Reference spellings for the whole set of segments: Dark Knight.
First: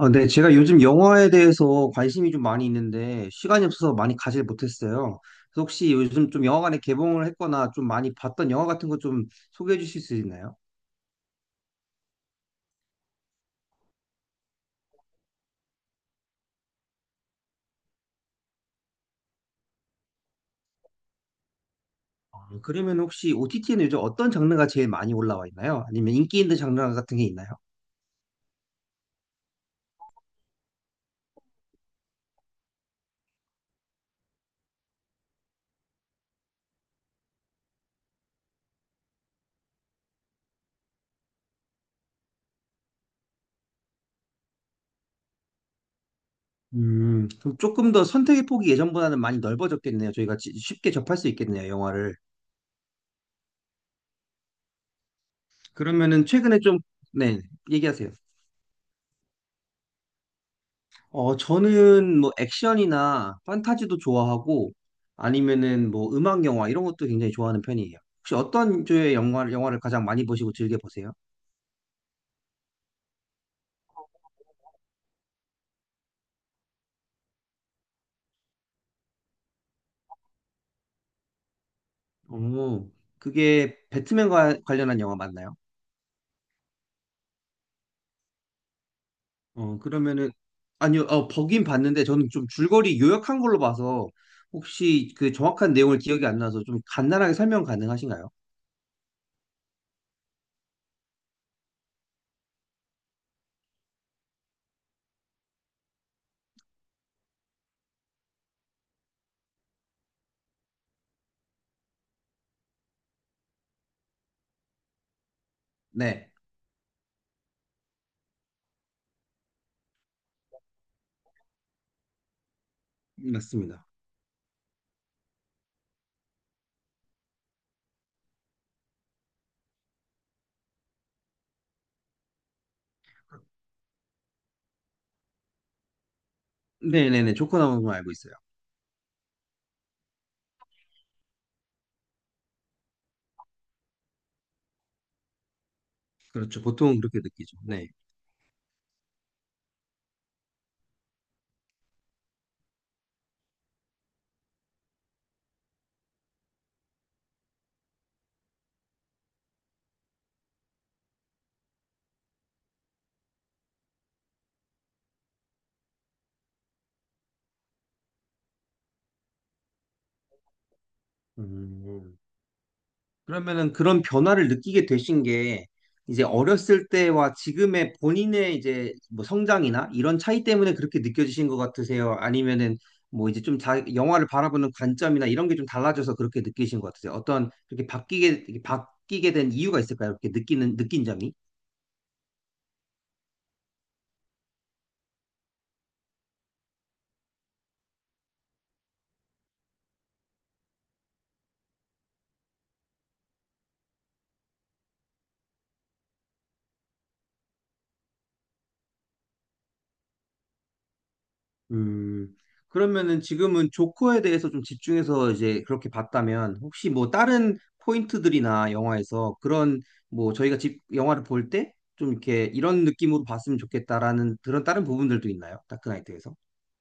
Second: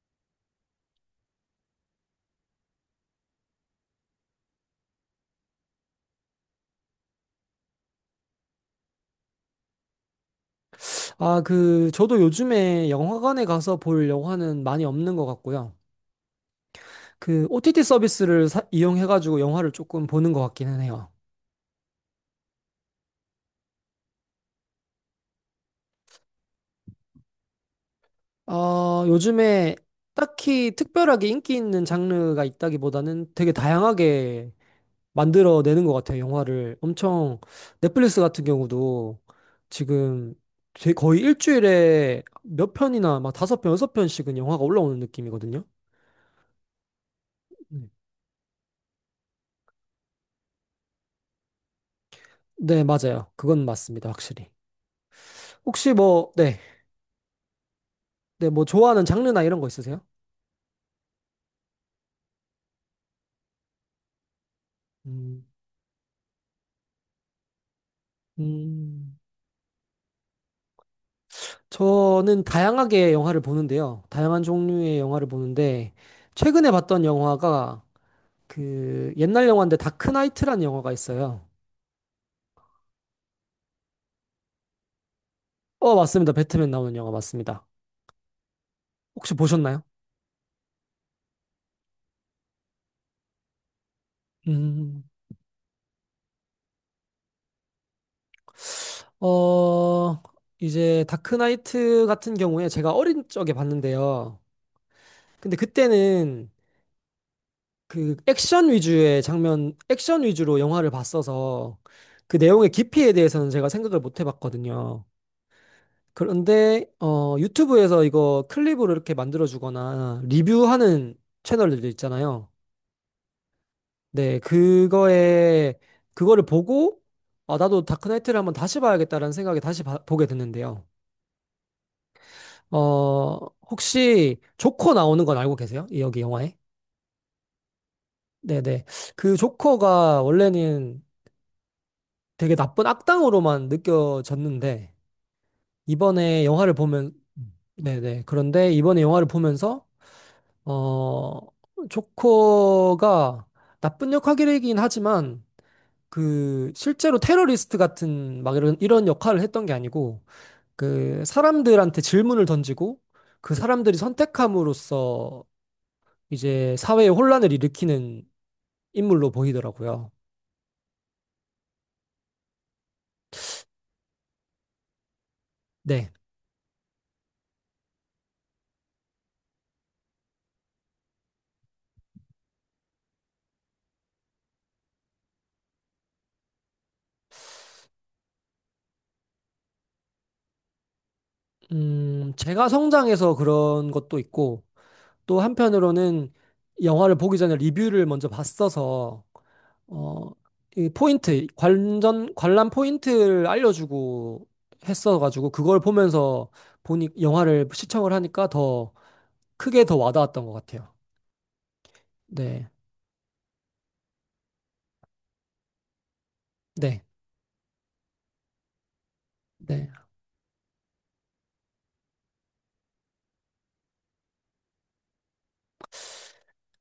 아, 네, 제가 요즘 영화에 대해서 관심이 좀 많이 있는데 시간이 없어서 많이 가질 못했어요. 그래서 혹시 요즘 좀 영화관에 개봉을 했거나 좀 많이 봤던 영화 같은 거 좀 소개해 주실 수 있나요? 아, 저도 요즘에 영화관에 가서 볼 영화는 많이 없는 것 같고요. OTT 서비스를 이용해가지고 영화를 조금 보는 것 같기는 해요. 아, 그러면 혹시 OTT에는 요즘 어떤 장르가 제일 많이 올라와 있나요? 아니면 인기 있는 장르 같은 게 있나요? 요즘에 딱히 특별하게 인기 있는 장르가 있다기보다는 되게 다양하게 만들어내는 것 같아요, 영화를. 엄청, 넷플릭스 같은 경우도 지금 거의 일주일에 몇 편이나 막 5편, 6편씩은 영화가 올라오는 느낌이거든요. 그럼 네, 조금 더 선택의 폭이 예전보다는 많이 넓어졌겠네요. 저희가 쉽게 접할 수 있겠네요, 영화를. 네, 맞아요. 그건 맞습니다, 확실히. 혹시 그러면은 뭐, 네. 최근에 좀, 네, 얘기하세요. 네, 뭐 좋아하는 장르나 이런 거 있으세요? 어, 저는 뭐 액션이나 판타지도 좋아하고 음, 아니면은 뭐 음악 영화 이런 것도 굉장히 좋아하는 편이에요. 혹시 어떤 조의 음, 영화를 가장 많이 보시고 즐겨 보세요? 저는 다양하게 영화를 보는데요. 다양한 종류의 영화를 보는데 최근에 봤던 영화가 그 옛날 영화인데 다크나이트라는 영화가 있어요. 어, 그게 배트맨과 관련한 영화 맞나요? 맞습니다. 배트맨 나오는 영화 맞습니다. 혹시 어, 보셨나요? 그러면은 아니요, 어, 보긴 봤는데 저는 좀 줄거리 요약한 걸로 봐서 음, 혹시 그 정확한 내용을 기억이 안 나서 좀 간단하게 설명 가능하신가요? 어, 이제 다크나이트 같은 경우에 제가 어린 적에 봤는데요. 근데 그때는 그 액션 위주의 장면, 액션 위주로 영화를 봤어서 그 내용의 깊이에 대해서는 제가 생각을 못 해봤거든요. 네, 그런데 유튜브에서 이거 클립으로 이렇게 만들어주거나 리뷰하는 채널들 있잖아요. 맞습니다. 네, 그거에 그거를 보고 아, 나도 다크나이트를 한번 다시 봐야겠다라는 생각에 다시 보게 됐는데요. 어, 혹시 조커 나오는 건 알고 계세요? 이 여기 영화에? 네네네, 조커 나오는 걸 알고 있어요. 네네. 그 조커가 원래는 되게 나쁜 악당으로만 느껴졌는데 이번에 그렇죠, 영화를 보통 보면 그렇게 느끼죠. 네. 네네. 그런데 이번에 영화를 보면서 어 조커가 나쁜 역할이긴 하지만 그 실제로 테러리스트 같은 막 이런 역할을 했던 게 아니고 그 사람들한테 질문을 던지고 그 사람들이 선택함으로써 이제 사회에 혼란을 일으키는 인물로 보이더라고요. 음. 그러면은 그런 변화를 느끼게 되신 게 네. 이제 어렸을 때와 지금의 본인의 이제 뭐 성장이나 이런 차이 때문에 그렇게 느껴지신 것 같으세요? 아니면은 뭐 이제 영화를 바라보는 관점이나 이런 게 좀 달라져서 그렇게 느끼신 것 같으세요? 어떤 그렇게 바뀌게 이렇게 바뀌게 된 이유가 있을까요? 이렇게 느끼는 느낀 점이? 제가 성장해서 그런 것도 있고 또 한편으로는 영화를 보기 전에 리뷰를 먼저 봤어서 어, 이 포인트, 관전, 관람 포인트를 알려주고 했어가지고 그걸 보면서 보니 영화를 시청을 하니까 더 크게 더 와닿았던 것 같아요. 음, 네, 그러면은 지금은 조커에 대해서 좀 집중해서 이제 그렇게 봤다면 혹시 네, 뭐 다른 포인트들이나 영화에서 그런 네. 뭐 저희가 집 영화를 볼 때 좀 이렇게 이런 느낌으로 봤으면 좋겠다라는 그런 다른 부분들도 있나요? 다크나이트에서?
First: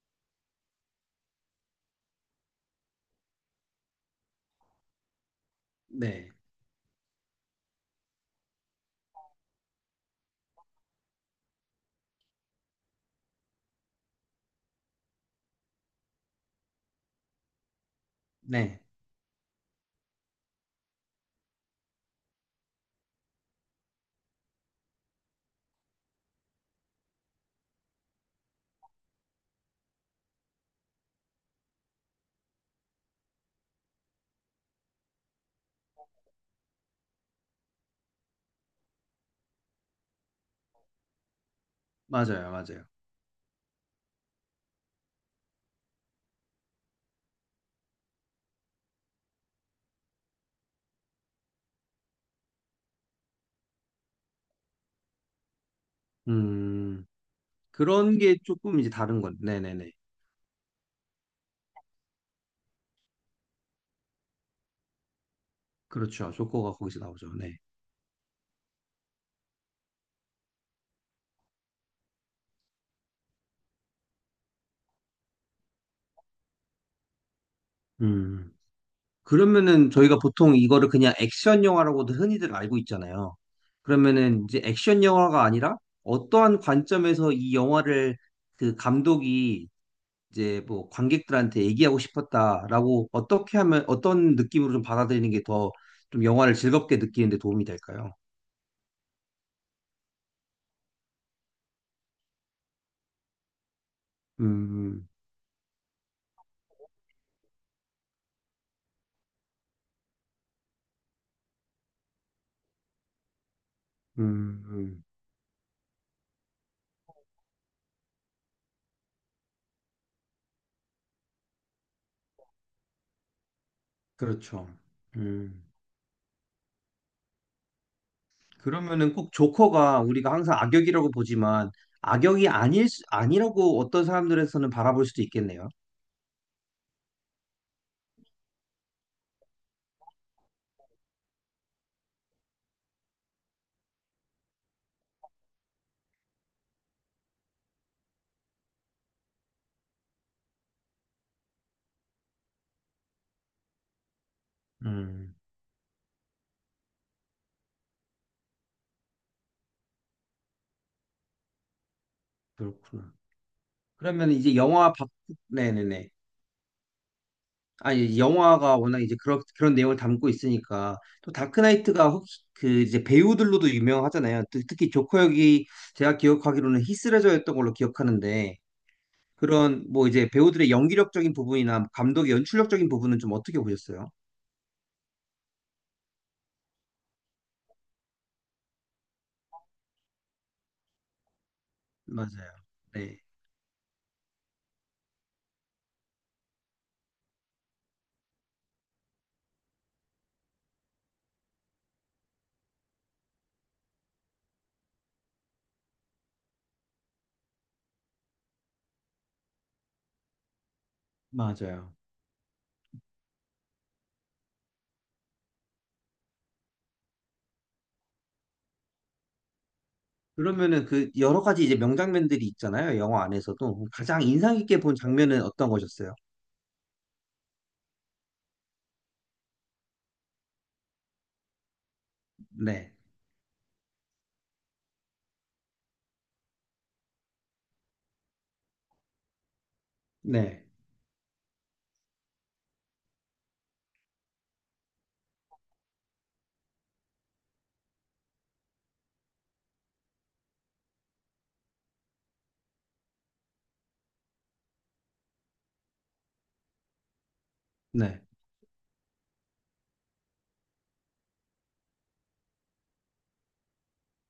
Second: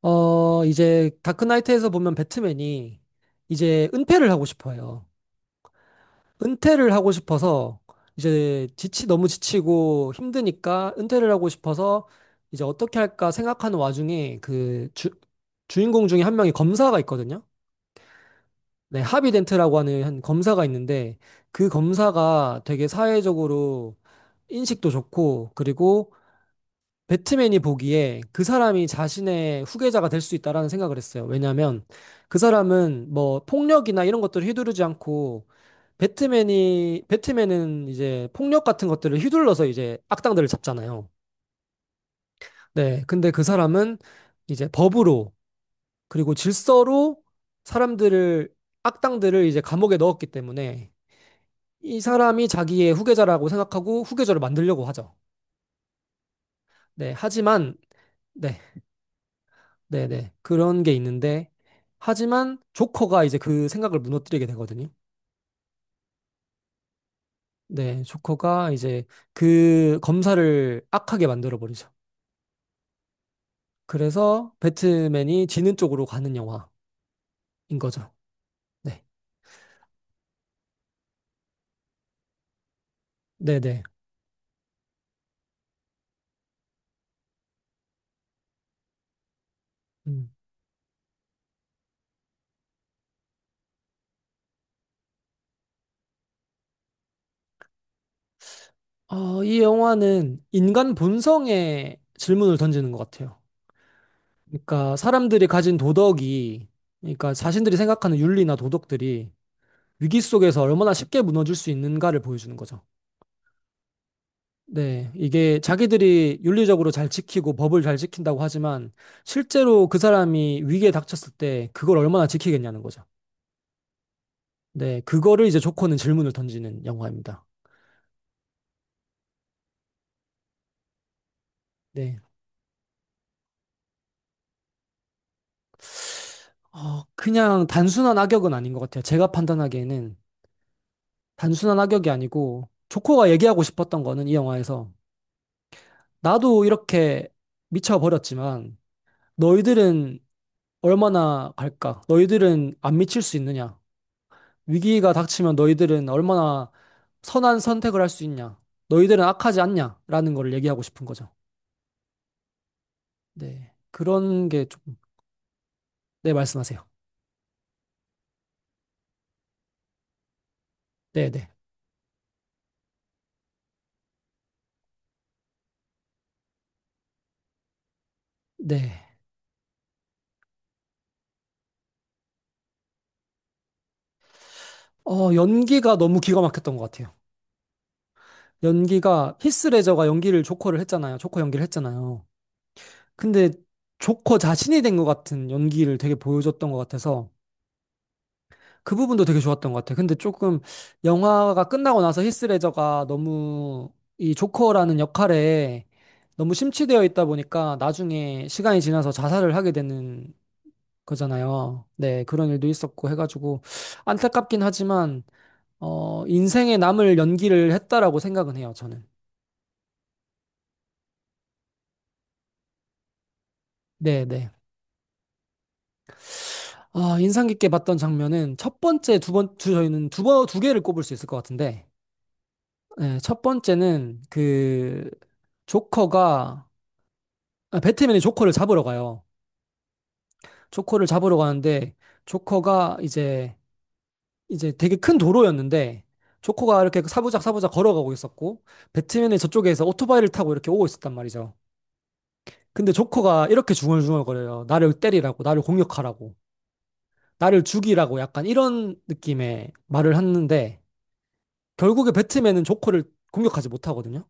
이제 다크나이트에서 보면 배트맨이 이제 은폐를 하고 싶어요. 네, 은퇴를 하고 싶어서 이제 지치 너무 지치고 힘드니까 은퇴를 하고 싶어서 이제 어떻게 할까 생각하는 와중에 그 주인공 중에 1명이 검사가 있거든요. 네, 네, 하비덴트라고 하는 한 검사가 있는데 그 검사가 되게 사회적으로 인식도 좋고 그리고 배트맨이 보기에 그 사람이 자신의 후계자가 될 수 있다라는 생각을 했어요. 왜냐하면 그 사람은 뭐 폭력이나 이런 것들을 휘두르지 않고 배트맨이 배트맨은 이제 폭력 같은 것들을 휘둘러서 이제 악당들을 잡잖아요. 맞아요, 맞아요. 네, 근데 그 사람은 이제 법으로 그리고 질서로 사람들을 악당들을 이제 감옥에 넣었기 때문에 이 사람이 자기의 후계자라고 생각하고 후계자를 만들려고 하죠. 음, 네, 하지만 그런 게 네. 조금 이제 다른 건, 네네네. 네네. 그런 게 있는데, 하지만 조커가 이제 그 생각을 무너뜨리게 되거든요. 그렇죠. 조커가 거기서 나오죠. 네. 네, 조커가 이제 그 검사를 악하게 만들어버리죠. 그래서 배트맨이 지는 쪽으로 가는 영화인 거죠. 음. 네, 그러면은 저희가 보통 이거를 그냥 액션 영화라고도 흔히들 알고 있잖아요. 네네. 그러면은 이제 액션 영화가 아니라 어떠한 관점에서 이 영화를 그 감독이 음. 이제 뭐 관객들한테 얘기하고 싶었다라고 어떻게 하면 어떤 느낌으로 좀 받아들이는 게 더 좀 영화를 즐겁게 느끼는 데 도움이 될까요? 이 영화는 인간 본성에 질문을 던지는 것 같아요. 그러니까 음, 사람들이 가진 도덕이, 그러니까 자신들이 생각하는 윤리나 도덕들이 위기 속에서 얼마나 쉽게 무너질 수 있는가를 보여주는 거죠. 음, 음, 네, 이게 자기들이 윤리적으로 잘 지키고 법을 잘 지킨다고 하지만 실제로 그 사람이 위기에 닥쳤을 때 그걸 얼마나 지키겠냐는 거죠. 그렇죠. 네, 그거를 이제 음. 조커는 질문을 던지는 영화입니다. 그러면은 꼭 조커가 우리가 항상 악역이라고 보지만 네, 아니라고 어떤 사람들에서는 바라볼 수도 있겠네요. 그냥 단순한 악역은 아닌 것 같아요. 제가 판단하기에는 단순한 악역이 아니고 조커가 얘기하고 싶었던 거는 이 영화에서 나도 이렇게 미쳐버렸지만 너희들은 얼마나 갈까? 너희들은 안 미칠 수 있느냐? 위기가 음, 닥치면 너희들은 얼마나 선한 선택을 할 수 있냐? 너희들은 악하지 않냐? 라는 걸 얘기하고 싶은 거죠. 그렇구나. 네. 그러면 그런 이제 게 영화 조금, 밖, 네네네. 네, 말씀하세요. 아니, 영화가 워낙 이제 그런 내용을 담고 있으니까, 네네. 또 네. 다크나이트가 혹시 그 이제 배우들로도 유명하잖아요. 특히 조커 역이 제가 기억하기로는 히스레저였던 걸로 기억하는데, 네. 그런 뭐 이제 배우들의 연기력적인 부분이나 감독의 연출력적인 부분은 좀 어떻게 보셨어요? 연기가 너무 기가 막혔던 것 같아요. 연기가, 히스레저가 연기를 조커를 했잖아요. 조커 연기를 했잖아요. 맞아요. 네, 근데 조커 자신이 된 것 같은 연기를 되게 보여줬던 것 같아서 그 부분도 되게 좋았던 것 같아. 근데 조금 영화가 끝나고 나서 히스 레저가 너무 이 조커라는 역할에 너무 심취되어 있다 보니까 나중에 시간이 지나서 자살을 하게 되는 거잖아요. 맞아요. 네, 그런 일도 있었고 해가지고 안타깝긴 하지만 인생에 남을 연기를 했다라고 생각은 해요, 저는. 그러면은 그 여러 가지 이제 명장면들이 있잖아요. 영화 안에서도. 가장 네, 네. 인상 깊게 본 장면은 어떤 거셨어요? 아, 인상 깊게 봤던 장면은 첫 번째, 저희는 2개를 꼽을 수 있을 것 같은데, 네, 네, 첫 번째는 그 조커가 아, 배트맨이 조커를 잡으러 가요. 네. 조커를 잡으러 가는데 조커가 이제 되게 큰 도로였는데 조커가 이렇게 사부작 사부작 걸어가고 있었고 배트맨이 저쪽에서 오토바이를 타고 이렇게 오고 있었단 말이죠. 근데 조커가 이렇게 중얼중얼거려요. 나를 때리라고, 나를 공격하라고, 나를 죽이라고 네. 약간 이런 느낌의 말을 하는데 결국에 배트맨은 조커를 공격하지 못하거든요.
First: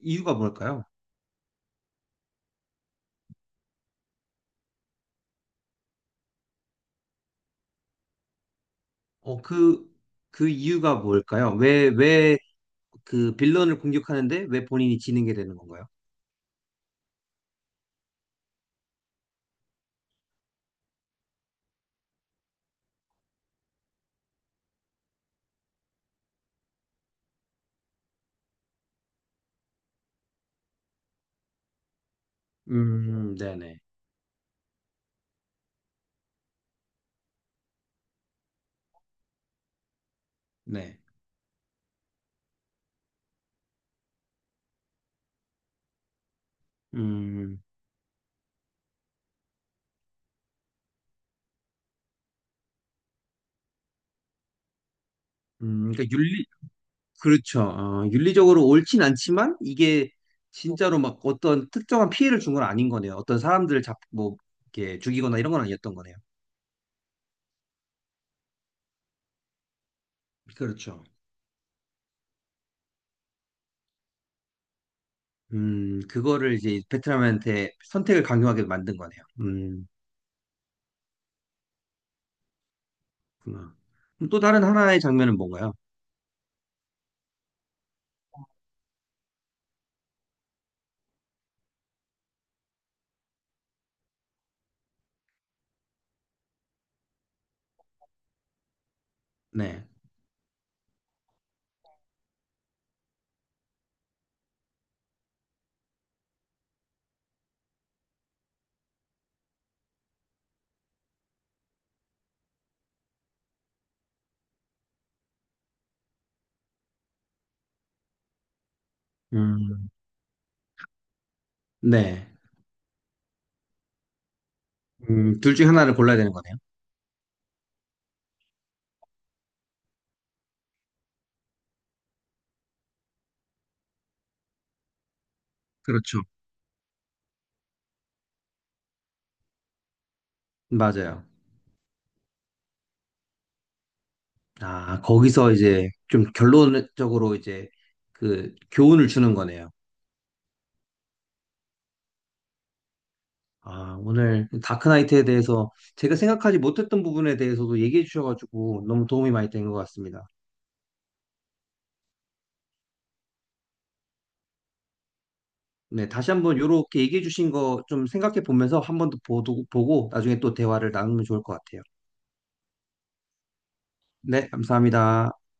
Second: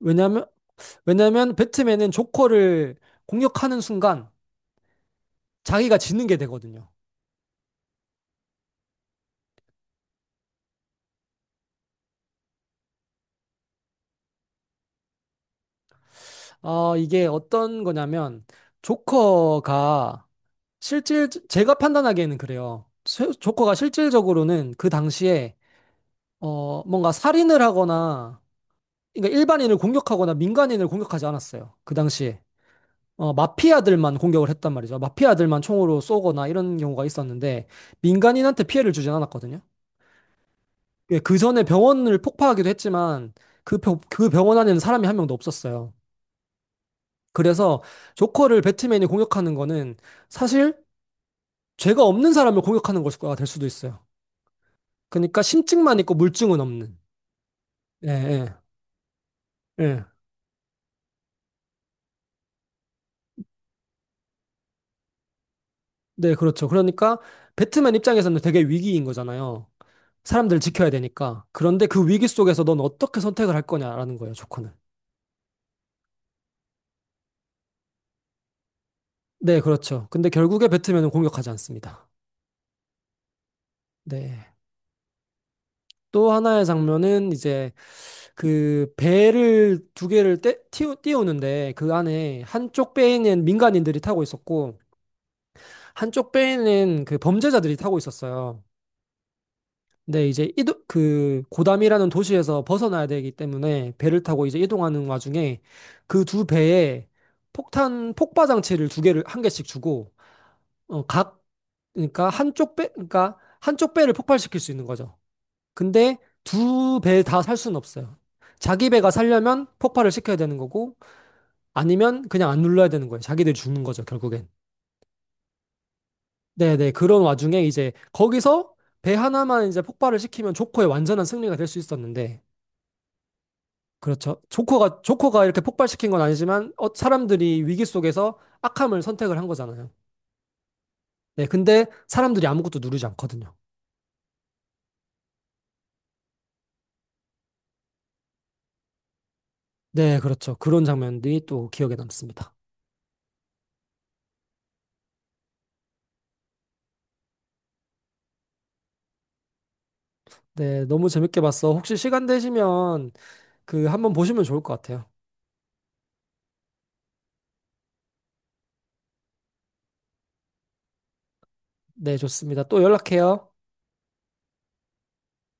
이유가 왜냐면 뭘까요? 왜냐면 배트맨은 조커를 공격하는 순간 자기가 지는 게 되거든요. 어, 그, 그 이유가 뭘까요? 왜, 왜 그 빌런을 공격하는데 왜 본인이 지는 게 되는 건가요? 이게 어떤 거냐면, 조커가 제가 판단하기에는 그래요. 조커가 실질적으로는 그 당시에, 뭔가 살인을 하거나, 그러니까 일반인을 공격하거나 민간인을 공격하지 않았어요. 그 당시에. 네네. 마피아들만 공격을 했단 말이죠. 마피아들만 총으로 쏘거나 이런 경우가 있었는데, 민간인한테 피해를 주진 않았거든요. 네. 예, 그 전에 병원을 폭파하기도 했지만, 그 병원 안에는 사람이 1명도 없었어요. 음, 그래서 조커를 배트맨이 공격하는 거는 사실 죄가 없는 사람을 공격하는 것과 될 수도 있어요. 그러니까 심증만 그러니까 있고 윤리, 물증은 없는. 그렇죠. 어, 예, 예, 윤리적으로 옳진 않지만 예. 이게 진짜로 막 어떤 특정한 피해를 준 건 아닌 거네요. 어떤 이렇게 죽이거나 이런 건 아니었던 거네요. 네, 그렇죠. 그러니까 배트맨 입장에서는 되게 위기인 거잖아요. 사람들을 지켜야 그렇죠. 되니까. 그런데 그 위기 속에서 넌 어떻게 선택을 할 거냐라는 거예요, 조커는. 그거를 이제 베트남한테 선택을 강요하게 만든 거네요. 네, 그렇죠. 근데 결국에 배트맨은 공격하지 않습니다. 그렇구나. 그럼 또 네. 다른 하나의 장면은 뭔가요? 또 하나의 장면은 이제 그 배를 2개를 띄우는데 그 안에 한쪽 배에는 민간인들이 타고 있었고 한쪽 배에는 그 범죄자들이 타고 있었어요. 네. 근데 이제 그 고담이라는 도시에서 벗어나야 되기 때문에 배를 타고 이제 이동하는 와중에 그 두 배에 폭탄 폭발 장치를 2개를 1개씩 주고 어, 각 그러니까 한쪽 배 그러니까 한쪽 배를 폭발시킬 수 있는 거죠. 근데 두 배 다 살 수는 없어요. 자기 배가 살려면 음, 폭발을 시켜야 되는 거고 아니면 네. 그냥 안 눌러야 되는 거예요. 자기들이 죽는 거죠, 결국엔. 둘 중에 하나를 골라야 되는 거네요. 네네. 그런 와중에 이제 거기서 배 하나만 이제 폭발을 시키면 조커의 완전한 승리가 될 수 있었는데, 그렇죠. 조커가 이렇게 폭발시킨 건 그렇죠. 아니지만, 어, 사람들이 위기 속에서 악함을 선택을 한 거잖아요. 맞아요. 네. 근데 사람들이 아무것도 누르지 않거든요. 아, 거기서 이제 좀 결론적으로 이제 그 교훈을 주는 거네요. 네, 그렇죠. 그런 장면들이 또 기억에 남습니다. 아, 오늘 다크나이트에 대해서 제가 생각하지 못했던 부분에 대해서도 얘기해 주셔가지고 너무 도움이 많이 된 것 같습니다. 네, 너무 재밌게 봤어. 혹시 시간 되시면 그 한번 보시면 좋을 것 같아요. 네, 다시 한번 요렇게 얘기해 주신 거 좀 생각해 보면서 한 번 더 보고 나중에 또 대화를 나누면 좋을 것 같아요. 네, 좋습니다. 또 연락해요. 네, 감사합니다.